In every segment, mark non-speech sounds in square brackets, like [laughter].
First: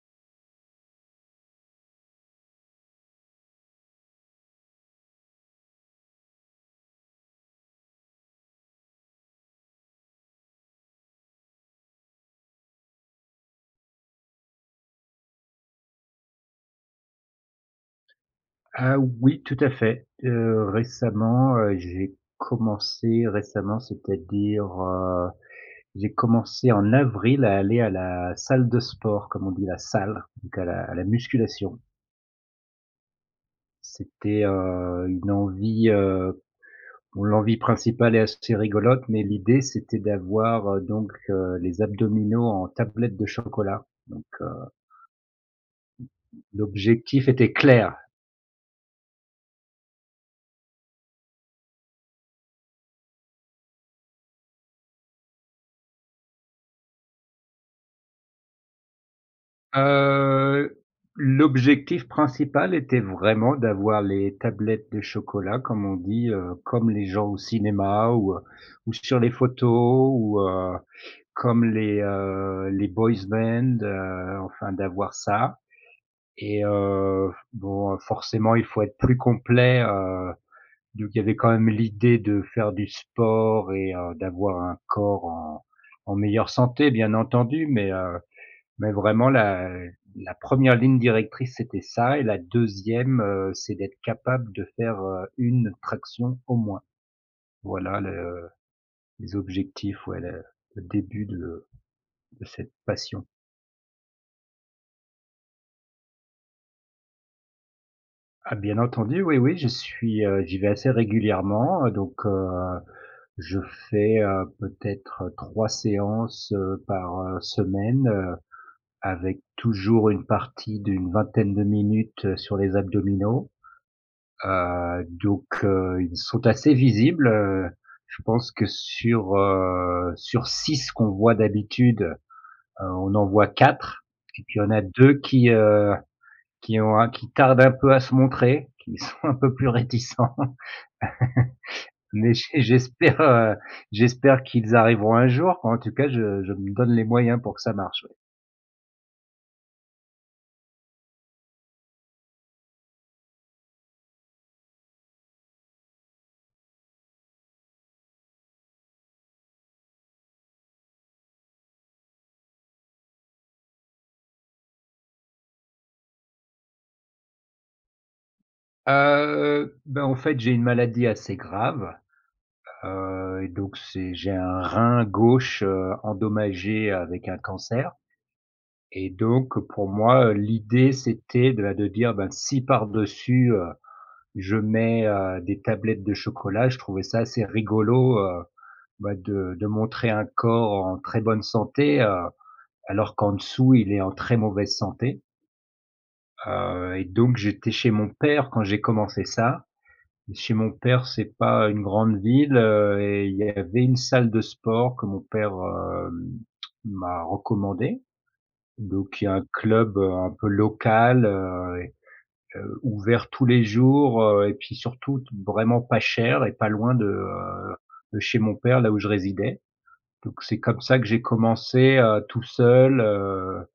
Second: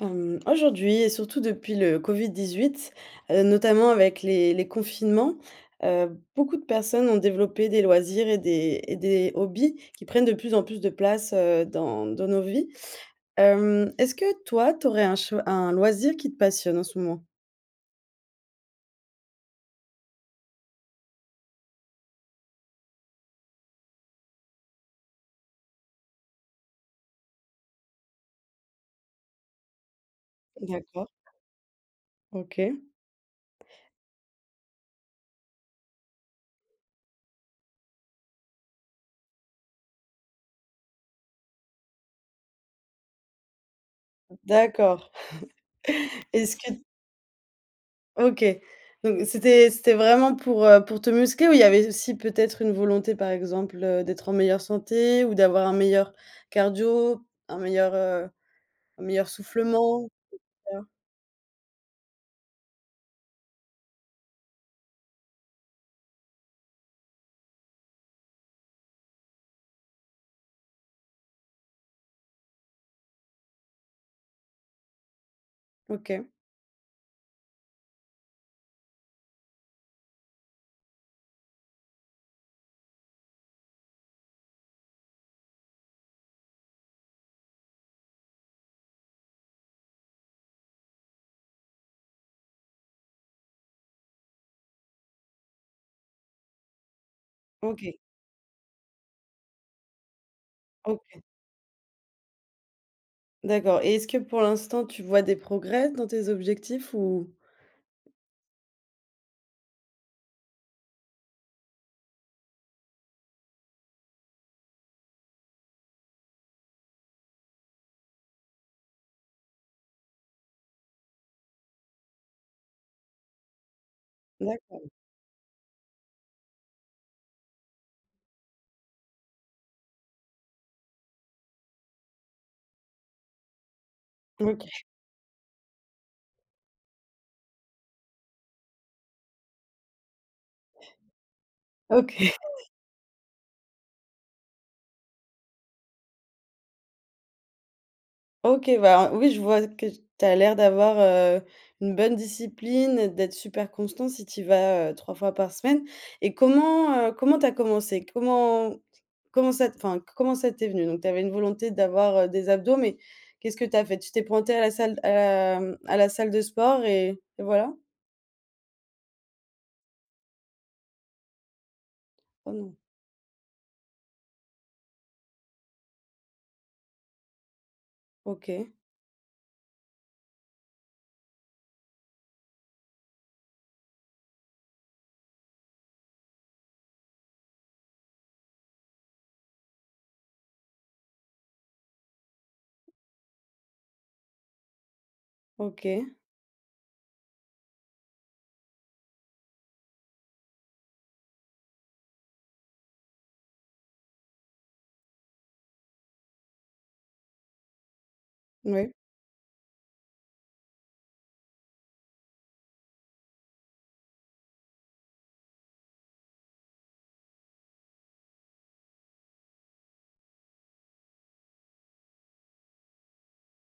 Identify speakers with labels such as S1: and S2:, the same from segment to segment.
S1: Hem, aujourd'hui et surtout depuis le COVID-18, heu, notamment avec les les confinements, heu, beaucoup de personnes ont développé des loisirs et des et des hobbies qui prennent de plus en plus de place, heu, dans dans nos vies, hem, est-ce que toi tu aurais un ch un loisir qui te passionne en ce moment?
S2: Ah oui, tout à fait, heu, récemment, heu, j'ai commencé récemment, c'est-à-dire, heu, j'ai commencé en avril à aller à la salle de sport, comme on dit la salle, donc à la à la
S1: D'accord.
S2: musculation.
S1: OK.
S2: C'était, heu, une envie, heu bon l'envie principale est assez rigolote mais l'idée c'était d'avoir, heu donc heu, les abdominaux en tablette de chocolat donc heu
S1: D'accord. [chuckles] Est-ce que
S2: l'objectif était clair.
S1: OK donc c'était c'était vraiment pour, heu, pour te muscler ou il y avait aussi peut-être une volonté par exemple, heu, d'être en meilleure santé ou d'avoir un meilleur cardio, un meilleur, heu un meilleur soufflement?
S2: Heu,
S1: [unintelligible]
S2: l'objectif principal était vraiment d'avoir les tablettes de chocolat, comme on dit, heu, comme les gens au cinéma ou, heu, ou sur les photos ou, heu, comme les, heu les boys band, heu, enfin d'avoir ça
S1: OK.
S2: et heu, bon forcément il faut être plus complet, heu donc il y avait quand même l'idée de faire du sport et heu, d'avoir un corps en en meilleure santé bien entendu. Mais heu, mais vraiment la la 1re ligne directrice c'était ça et la 2e, heu, c'est d'être capable de faire, heu, 1 traction au moins.
S1: OK.
S2: Voilà le les objectifs, ouais le le
S1: OK.
S2: début de de cette passion.
S1: D'accord et est-ce que, pour l'instant, tu vois des progrès dans tes objectifs ou
S2: Ah, bien entendu, oui, oui. J'y suis, heu j'y vais assez régulièrement, heu, donc heu, je fais, heu, peut-être, heu, 3 séances, heu, par, heu, semaine, heu, avec toujours une partie d'une vingtaine de minutes, heu, sur les abdominaux.
S1: D'accord.
S2: Heu donc heu, ils sont assez visibles, heu, je pense que sur, heu, sur 6 qu'on voit d'habitude, heu, on en voit 4 et puis il y en a
S1: OK.
S2: 2 qui, heu, qui ont un qui tardent un peu à se montrer, qui sont un peu plus réticents. [chuckles]
S1: OK.
S2: Mais j'e j'espère, heu j'espère qu'ils arriveront un jour, en tout cas, je je me donne les moyens pour que ça marche, oui.
S1: OK. Bah, hein, oui, je vois que tu as l'air d'avoir, heu, une bonne discipline, d'être super constant, si tu y vas, heu, 3 fois par semaine et comment, heu, comment tu as commencé? Comment comment ça t enfin, co comment ça t'es venu? Donc tu avais une volonté d'avoir, heu, des abdos mais qu'est-ce que tu as fait? Tu t'es pointé à la salle à la mmh à la salle de sport et et voilà?
S2: Heu, ben en fait, j'ai une maladie assez grave.
S1: Oh non!
S2: Heu et donc c'est j'ai un rein gauche, heu, endommagé avec un cancer.
S1: OK.
S2: Et donc pour moi, heu, l'idée c'était de là de dire, ben, si par-dessus, heu, je mets, heu, des tablettes de chocolat, je trouvais ça assez rigolo, heu, bah, de de montrer un corps en très bonne santé, heu, alors qu'en dessous il est en très mauvaise santé
S1: OK.
S2: heu et donc j'étais chez mon père quand j'ai commencé ça et chez mon père c'est pas une grande ville, heu et il y avait une salle de sport que mon père, hem, m'a recommandé.
S1: Ouais?
S2: Donc il y a un club, heu, un peu local, heu et heu, ouvert tous les jours, heu et puis surtout t vraiment pas cher et pas loin de, heu, de chez mon père là, où je résidais. Donc c'est comme ça que j'ai commencé, heu, tout seul, heu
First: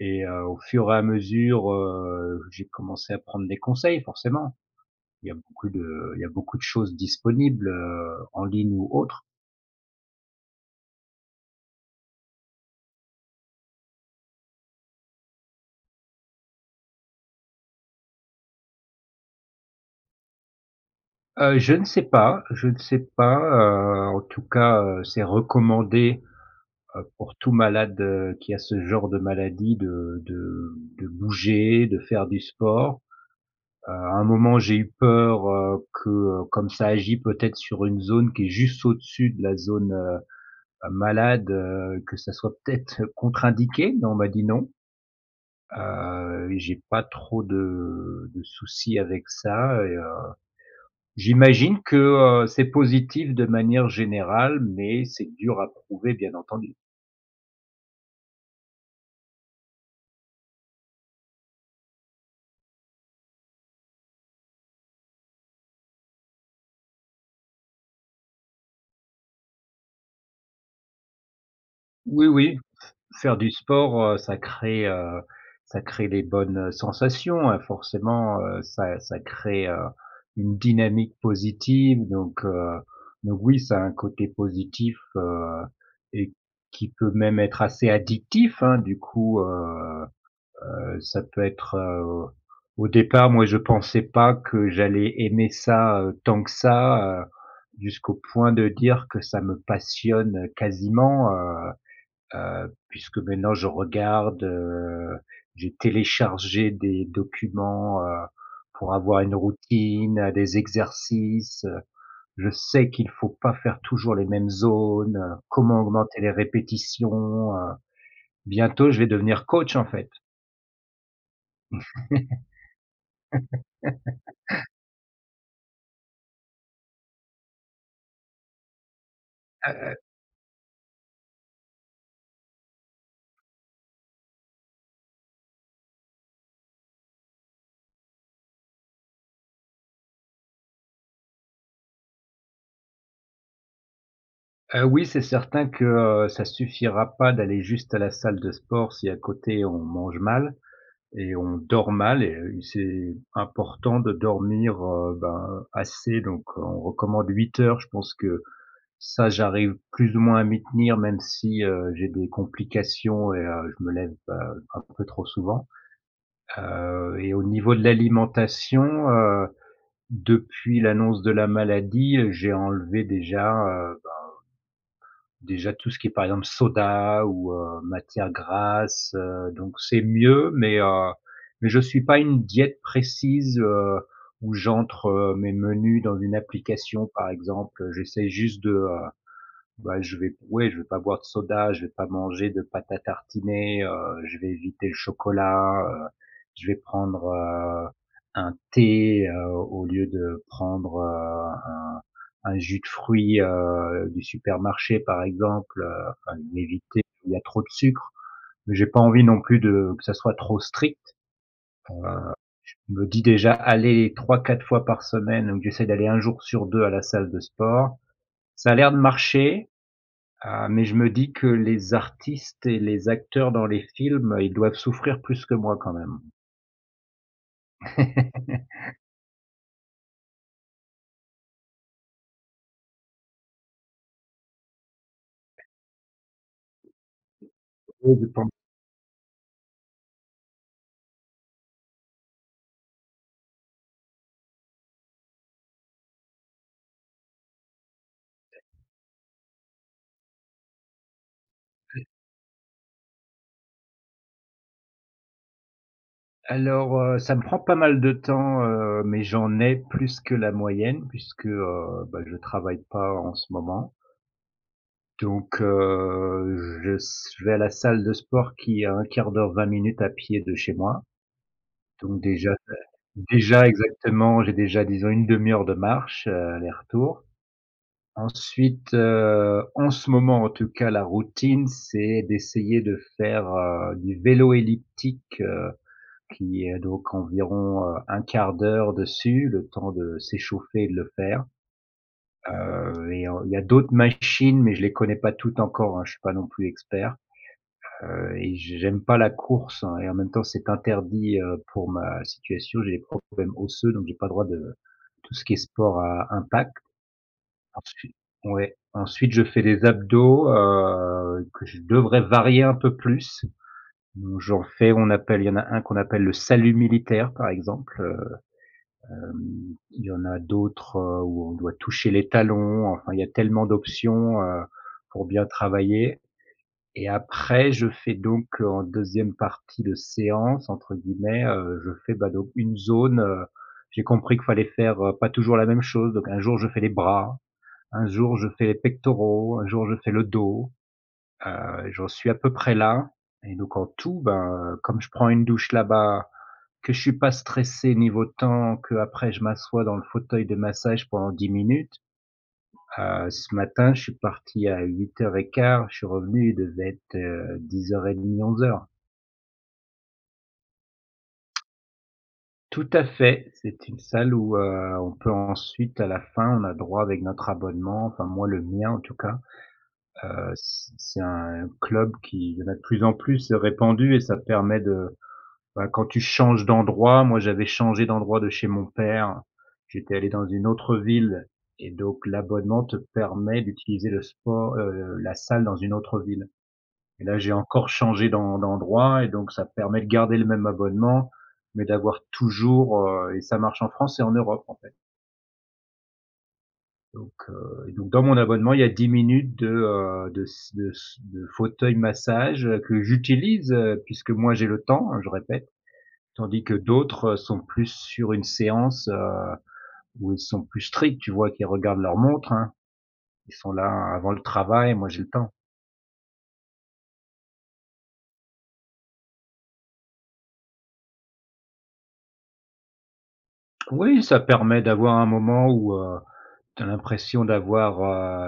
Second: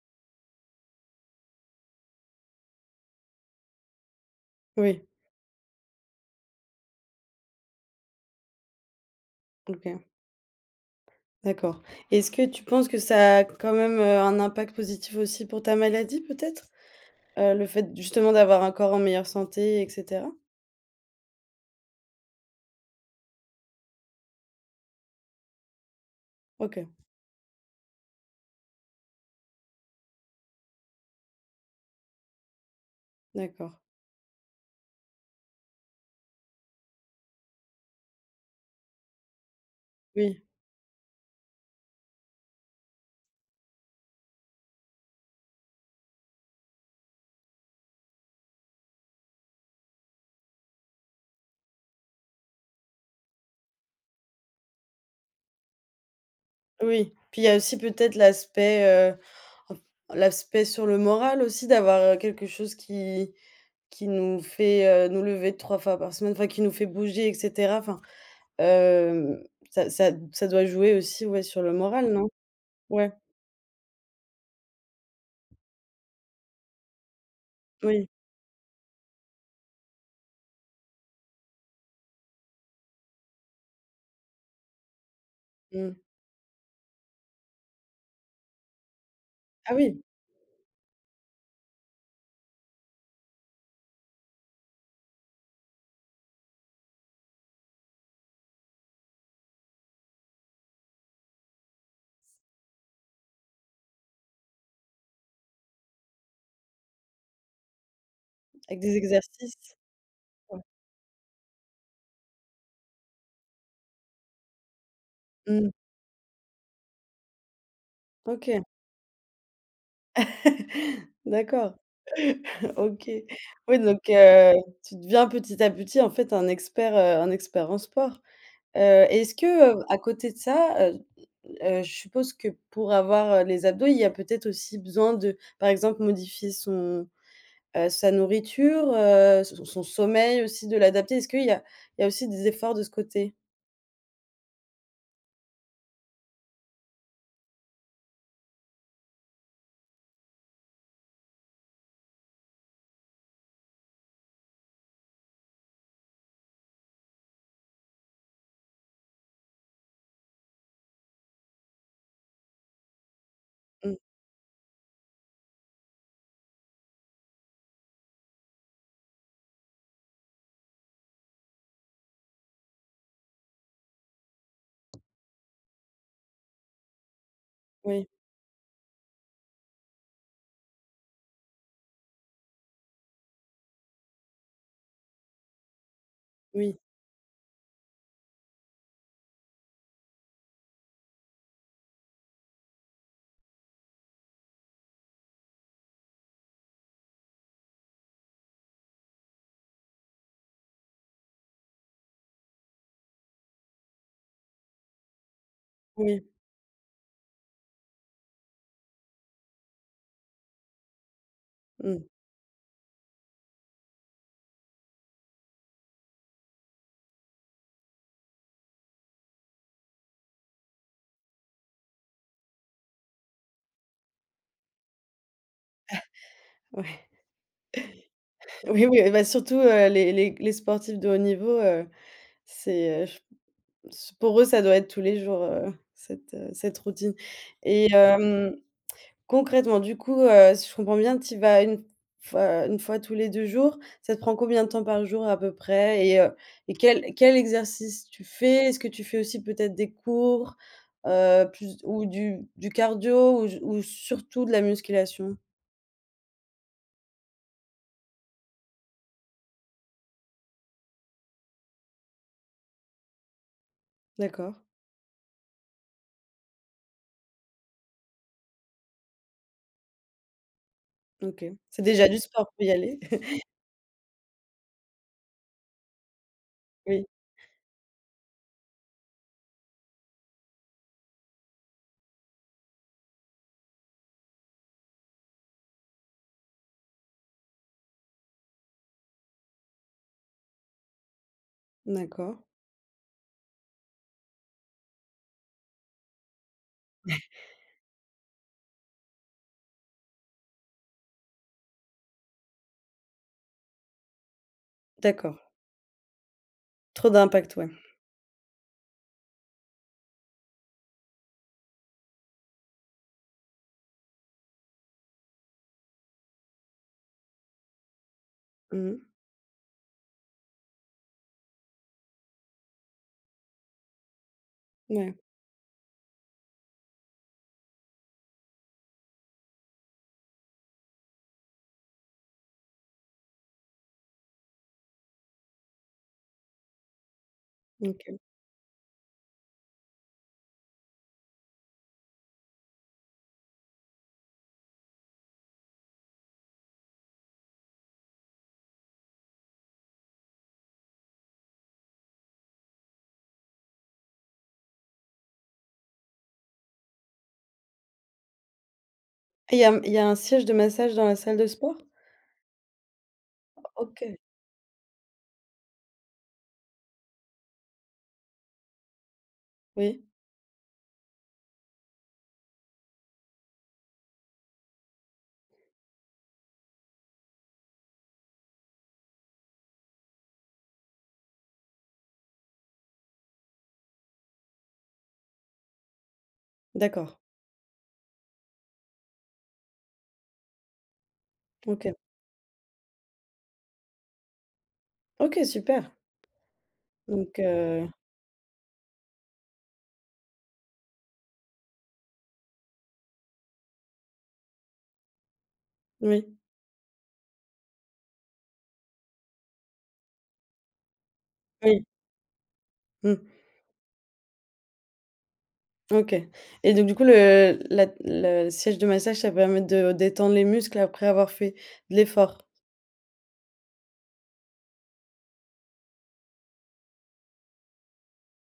S2: et heu, au fur et à mesure, heu, j'ai commencé à prendre des conseils forcément!
S1: Oui.
S2: Il y a beaucoup de il y a beaucoup de choses disponibles, heu, en ligne ou autre.
S1: OK. D'accord. Est-ce que tu penses que ça a quand même, heu, un impact positif aussi pour ta maladie peut-être? Heu, le fait justement d'avoir un corps en meilleure santé et cetera?
S2: Heu, je ne sais pas, je ne sais pas, heu, en tout cas, heu, c'est recommandé,
S1: OK.
S2: heu, pour tout malade qui a ce genre de maladie de de de bouger, de faire du sport,
S1: D'accord.
S2: heu, à un moment j'ai eu peur que comme ça agit, peut-être, sur une zone qui est juste au-dessus de la zone, heu,
S1: Oui.
S2: malade, heu, que ça soit peut-être contre-indiqué mais on m'a dit non. Heu, j'ai pas trop de de soucis avec ça et heu, j'imagine que, heu, c'est positif de manière générale, mais c'est dur à prouver bien entendu.
S1: Oui. Puis il y a aussi peut-être l'aspect, heu, f l'aspect sur le moral aussi d'avoir, heu, quelque chose qui qui nous fait, heu, nous lever 3 fois par semaine enfin qui nous fait bouger et cetera enfin, hem, ça ça d ça doit jouer aussi, ouais, sur le moral, non?
S2: Oui oui,
S1: Ouais.
S2: f faire du sport, heu, ça crée, heu, ça crée les bonnes sensations, hein,
S1: Oui.
S2: forcément, heu, ça ça crée, heu, une dynamique positive donc, heu, donc oui, ça a un côté positif, heu
S1: Mmh.
S2: et qui peut même être assez addictif, hein, du coup,
S1: Ah oui.
S2: heu heu, ça peut être, heu au départ, moi je pensais pas que j'allais aimer ça, tant que ça, heu, jusqu'au point de dire que ça me passionne quasiment, heu heu, puisque maintenant je regarde, heu, j'ai téléchargé des documents, heu,
S1: Avec
S2: pour
S1: des
S2: avoir une
S1: exercices.
S2: routine, des
S1: Ouais.
S2: exercices, je sais qu'il faut pas faire toujours les mêmes zones,
S1: Mmh.
S2: comment augmenter les répétitions, heu,
S1: OK.
S2: bientôt je vais devenir coach, en fait.
S1: [laughs] D'accord. OK. Oui, donc,
S2: [laughs]
S1: heu, tu deviens petit à petit, en fait, un expert, heu, un expert en sport. Heu, et est-ce que, heu,
S2: Heu
S1: à côté de ça, heu heu, je suppose que pour avoir, heu, les abdos, il y a peut-être aussi besoin de par exemple, modifier son, heu, sa nourriture, heu, son son son sommeil aussi de l'adapter. Est-ce qu'il y a il y a aussi des efforts de ce côté?
S2: Heu oui, c'est certain que, heu, ça suffira pas d'aller juste à la salle de sport si à côté on mange mal et on dort mal. Et heu, c'est important de dormir, heu, ben, assez, donc on recommande 8 heures, je pense que ça, j'arrive plus ou moins à m'y tenir, même si, heu, j'ai des complications et heu, je me
S1: Mmh.
S2: lève, heu, un peu trop souvent. Heu et au niveau de l'alimentation, heu, depuis l'annonce de la maladie, heu, j'ai enlevé déjà, heu, ben déjà tout ce qui est par exemple soda ou heu,
S1: Oui.
S2: matière grasse, heu, donc c'est mieux mais, heu, mais je suis pas une diète précise, heu, ou j'entre mes menus dans une
S1: Oui.
S2: application par exemple. J'essaie juste de, heu, bah je vais oui, je vais pas boire de soda, je vais pas manger de pâte à tartiner. Heu, je vais éviter le chocolat. Heu, je vais prendre, heu, un thé, heu, au lieu de prendre, heu, un un jus de fruits, heu, du supermarché, par exemple, heu,
S1: Oui.
S2: afin de m'éviter s'il y a trop de sucre. Mais j'ai pas envie non plus de que ça soit trop strict. Heu,
S1: Mmh.
S2: je me dis déjà: «Allez, 3-4 fois par semaine». Donc j'essaie d'aller 1 jour sur 2 à la salle de sport. Ça a l'air de marcher, heu, mais je me dis que les artistes et les acteurs dans les films, ils doivent souffrir plus que moi quand même.
S1: [chuckles] Ouais.
S2: [laughs]
S1: Oui, oui, ah bah, surtout, heu, les les les sportifs de haut niveau, heu, c'est, heu, je p c pour eux, ça doit être tous les jours, heu, cette, heu, cette routine. Et
S2: Oui, je pen
S1: hem, concrètement, du coup, heu, si je comprends bien, tu y vas 1 f fois 1 fois tous les 2 jours, ça te prend combien de temps par jour à peu près? Et heu et quel quel exercice tu fais? Est-ce que tu fais aussi peut-être des cours? Heu, plus ou
S2: Oui.
S1: du du cardio ou d ou surtout de la musculation?
S2: Alors, heu, ça me prend pas mal de temps, heu, mais j'en ai plus que la moyenne puisque, heu, bah, je travaille pas en ce moment
S1: D'accord.
S2: donc heu, je s je vais à la salle de sport qui est à 1/4 d'heure, 20 minutes à pied de chez moi.
S1: OK. C'est déjà du
S2: Donc
S1: sport
S2: déjà,
S1: pour y
S2: heu,
S1: aller. [chuckles]
S2: déjà exactement, j'ai déjà, disons, 1/2 heure de marche, heu,
S1: Oui.
S2: aller-retour. Ensuite, heu, en ce moment, en tout cas, la routine, c'est d'essayer de faire, heu, du vélo elliptique, heu, qui est donc environ, heu, 1/4 d'heure dessus, le temps de s'échauffer et de le faire.
S1: D'accord.
S2: Heu et en il y a d'autres machines, mais je les connais pas toutes encore, hein. Je suis pas non plus expert.
S1: [chuckles]
S2: Heu et j j'aime pas la course et en même temps, c'est interdit, heu, pour ma situation. J'ai des problèmes osseux donc j'ai pas le droit de tout
S1: D'accord.
S2: ce qui est sport à impact.
S1: Trop d'impact, ouais.
S2: Articu ouais. Ensuite je fais les abdos, heu, que je devrais varier un peu plus. Mmh, j'en fais on appelle il y en a un qu'on appelle le salut militaire, par exemple. Heu,
S1: Mmh.
S2: hem, il y en a d'autres, heu, où on doit toucher les talons. Enfin, il y a tellement d'options, heu,
S1: Mouais.
S2: pour bien travailler et après, je fais donc heu, en 2e partie de séance, entre guillemets, heu, je fais, bah donc une zone, heu j'ai compris qu'il fallait faire, heu, pas toujours la même chose donc un jour, je fais les bras. Un
S1: OK.
S2: jour, je fais les pectoraux. Un jour je fais le dos. Heu et j'en suis à peu près là et donc en tout, ben, heu, comme je prends une douche là-bas, que je suis pas stressé niveau temps, qu'après je m'assois dans le fauteuil de massage pendant 10 minutes. Heu, ce matin, je suis parti à 08:15, je suis revenu, il devait être, heu, 10:30-11:00.
S1: Et il y a m il y a un siège de massage dans la salle de sport?
S2: Tout à fait, c'est une
S1: OK.
S2: salle où, heu, on peut ensuite à la fin, on a droit avec notre abonnement. Enfin moi, le mien en tout cas,
S1: Oui.
S2: heu, c c'est un club qui il y en a de plus en plus répandu et ça permet de, bah, quand tu changes d'endroit, moi, j'avais changé d'endroit, de chez mon père, j'étais allé dans une autre ville et donc l'abonnement te permet d'utiliser le sport heu, la salle dans une autre ville.
S1: D'accord.
S2: Et là, j'ai encore changé d'en d'endroit et donc ça permet de garder le même abonnement mais
S1: OK.
S2: d'avoir toujours, heu et ça marche en France et en Europe, en fait.
S1: OK, super.
S2: Donc,
S1: Donc
S2: heu
S1: heu
S2: et donc dans mon abonnement, il y a 10 minutes de heu, de s de se de fauteuil massage que j'utilise, heu, puisque moi j'ai le temps, je répète,
S1: Oui.
S2: tandis que d'autres sont plus sur une séance, heu, où ils sont plus stricts tu vois, qu'ils
S1: Oui.
S2: regardent leur montre, hein,
S1: Mmh.
S2: ils sont là avant le travail, moi j'ai le temps.
S1: OK et donc du coup le la le siège de massage, ça permet de détendre les muscles après avoir fait l'effort?
S2: Oui, ça permet d'avoir un moment où, heu, tu as l'impression d'avoir,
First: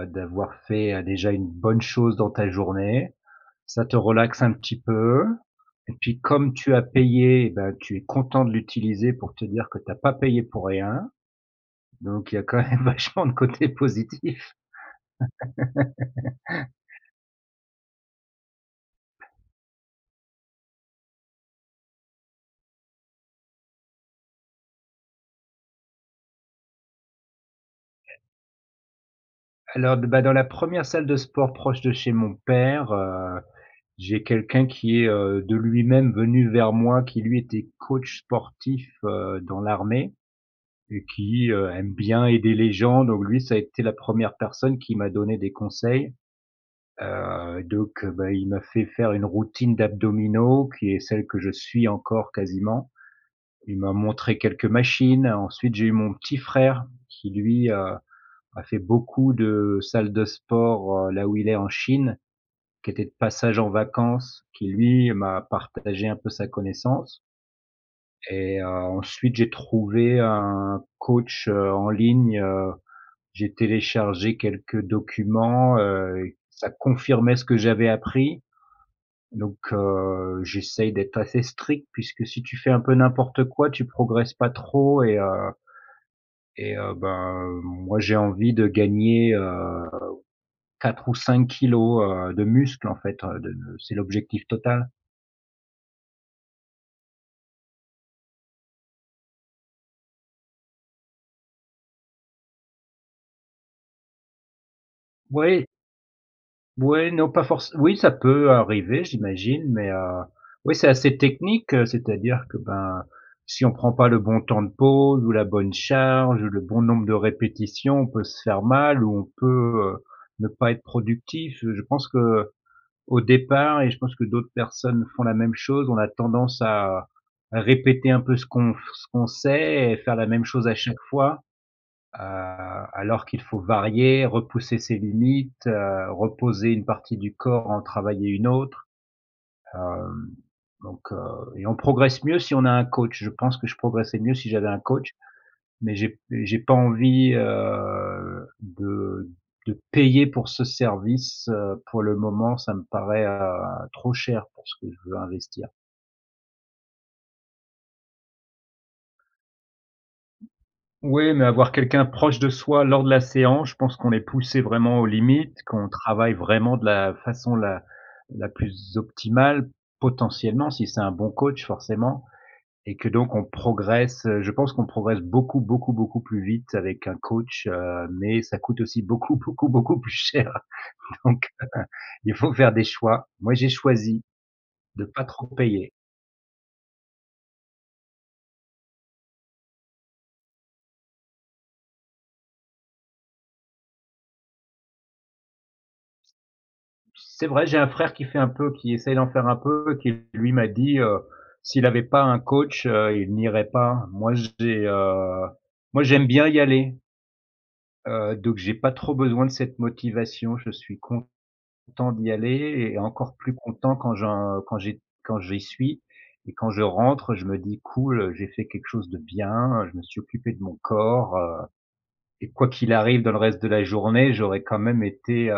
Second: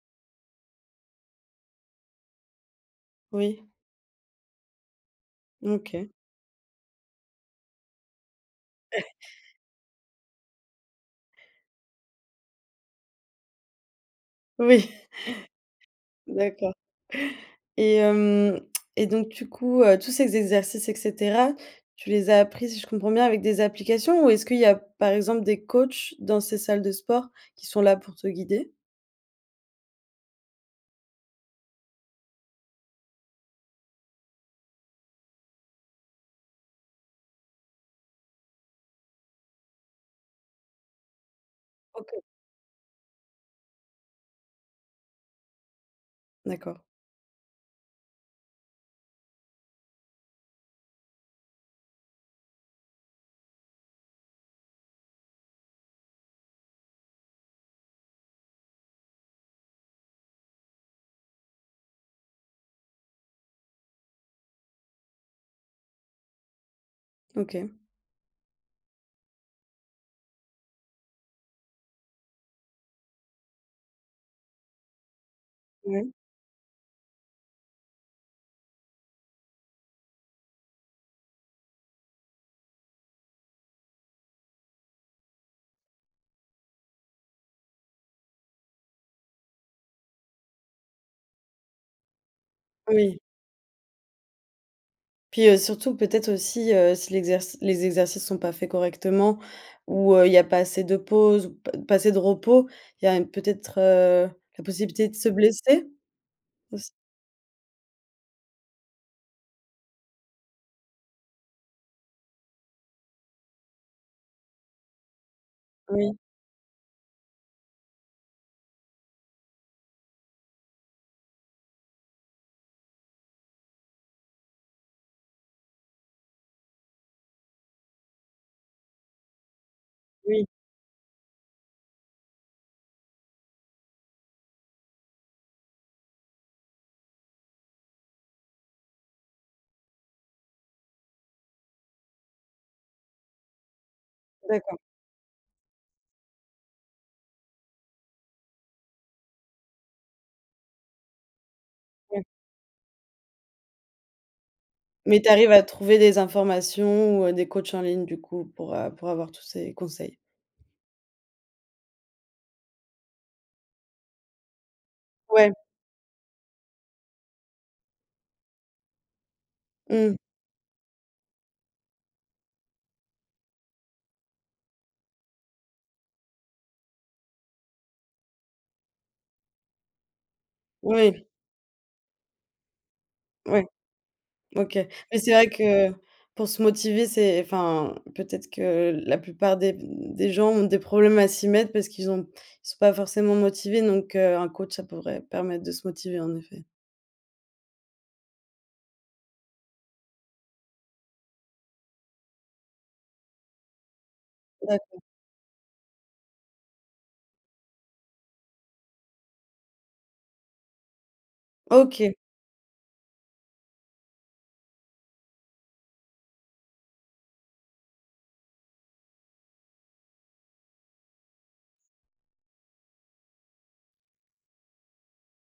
S2: heu, d'avoir fait, heu, déjà une bonne chose dans ta journée.
S1: Oui.
S2: Ça te relaxe un petit peu
S1: Mmh
S2: et
S1: OK.
S2: puis comme tu as payé, beh, tu es content de
S1: [chuckles]
S2: l'utiliser pour te dire que tu as pas payé pour rien, donc il y a quand même vachement de côtés positifs.
S1: Oui!
S2: [laughs]
S1: D'accord. Et hem et donc du coup, heu, tous ces exercices et cetera, tu les as appris si je comprends bien avec des applications? Ou est-ce qu'il y a, par exemple, des coachs dans ces salles de sport qui sont là pour te guider?
S2: Alors, b bah, dans la 1re salle de sport proche de chez mon père, heu, j'ai quelqu'un qui est, heu, de lui-même venu vers moi, qui lui, était coach sportif, heu, dans l'armée et qui, heu, aime
S1: OK.
S2: bien aider les gens, donc lui, ça a été la 1re personne qui m'a donné des conseils.
S1: D'accord.
S2: Heu, donc beh, il m'a fait faire une routine d'abdominaux qui est celle que je suis encore quasiment. Il m'a montré quelques machines, ensuite j'ai eu mon petit frère qui lui, heu, a fait beaucoup de salles de sport, heu, là où il est en Chine, qui était de passage en vacances, qui lui, m'a partagé un peu sa connaissance.
S1: OK.
S2: Et heu, ensuite j'ai trouvé un coach, heu, en ligne, heu, j'ai téléchargé quelques documents,
S1: Ouais.
S2: heu, ça confirmait ce que j'avais appris, donc heu, j'essaie d'être assez strict puisque si tu fais un peu n'importe quoi, tu progresses pas trop et heu et heu, ben, heu, moi j'ai envie de gagner, heu, 4 ou 5 kilos, heu, de muscles en
S1: Oui.
S2: fait, heu, de c'est l'objectif total.
S1: Puis, heu, surtout peut-être aussi, heu, si l'exerci les exercices sont pas faits correctement ou heu, il y a pas assez de pause ou pa pas assez de repos, il y a un peut-être, heu, la possibilité de se
S2: Ouais et
S1: blesser? Aussi.
S2: Ouais non pas forcé oui ça peut arriver j'imagine mais heu, oui, c'est assez technique, c'est-à-dire que, ben, si on prend pas le bon temps de pause ou la bonne
S1: Oui.
S2: charge ou le bon nombre de répétitions, on peut se faire mal ou on peut, heu, ne pas être productif. Je pense qu'au départ- et je pense que d'autres personnes font la même chose- on a tendance à à répéter un peu ce qu'on f ce qu'on sait et faire la même
S1: Oui.
S2: chose à chaque fois. Heu, alors qu'il faut varier, repousser ses limites, heu, reposer une partie du corps en travailler une autre. Hem, donc heu et on progresse mieux si on a un coach, je pense que je progresserais mieux si j'avais
S1: D'accord.
S2: un coach mais j'ai p mais j'ai pas envie, heu, de de payer pour ce service, heu, pour le
S1: Mmh.
S2: moment ça me paraît, heu, trop cher pour ce que je veux
S1: Mais tu arrives à
S2: investir.
S1: trouver des informations ou heu, des coachs en ligne du coup pour, heu, pour avoir tous ces conseils?
S2: Oui, mais avoir quelqu'un proche de soi lors de la séance, je pense qu'on est poussé vraiment aux
S1: Ouais.
S2: limites, qu'on travaille vraiment de la façon la la plus optimale,
S1: Mmh.
S2: potentiellement, si c'est un bon coach forcément et que donc on progresse, je pense qu'on progresse beaucoup, beaucoup, beaucoup plus vite avec un coach, heu, mais ça coûte aussi beaucoup, beaucoup, beaucoup plus cher,
S1: Oui.
S2: donc heu, il faut faire des choix. Moi,
S1: Ouais.
S2: j'ai choisi
S1: OK,
S2: de
S1: mais
S2: pas
S1: c'est vrai
S2: trop payer.
S1: que pour se motiver, c'est enfin, peut-être que la plupart des, mmh, des gens ont des problèmes à s'y mettre parce qu'ils ont ils sont pas forcément motivés, donc heu, un coach, ça pourrait permettre de se motiver en effet.
S2: C'est vrai, j'ai un frère qui fait un peu qui essaie d'en faire un peu, qui lui m'a dit, heu, s'il avait pas un coach, heu, il n'irait pas. Moi, j'ai,
S1: D'accord.
S2: heu, moi j'aime bien y aller. Heu, donc j'ai pas trop besoin de cette motivation, je suis content
S1: OK.
S2: d'y aller et encore plus content quand j'en quand j'ai quand j'y suis et quand je rentre, je me dis: «Cool, heu, j'ai fait quelque chose de bien, je me suis occupé de mon corps», heu, et quoi qu'il arrive dans le reste de la journée, j'aurais quand même été, heu,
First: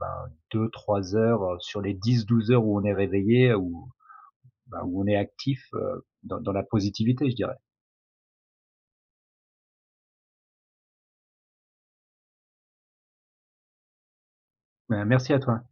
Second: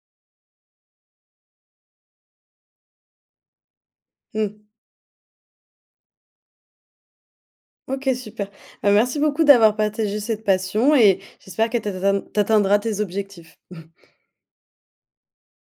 S2: ben 2-3 heures, heu, sur les 10-12 heures où on est réveillé ou
S1: Mmh.
S2: bah où on est actif, heu, dans dans la positivité, je dirais.
S1: OK, super. Bah, merci beaucoup d'avoir partagé cette passion et j'espère que t'atatteinde t'atteindras tes objectifs. [chuckles]
S2: Ben merci à toi.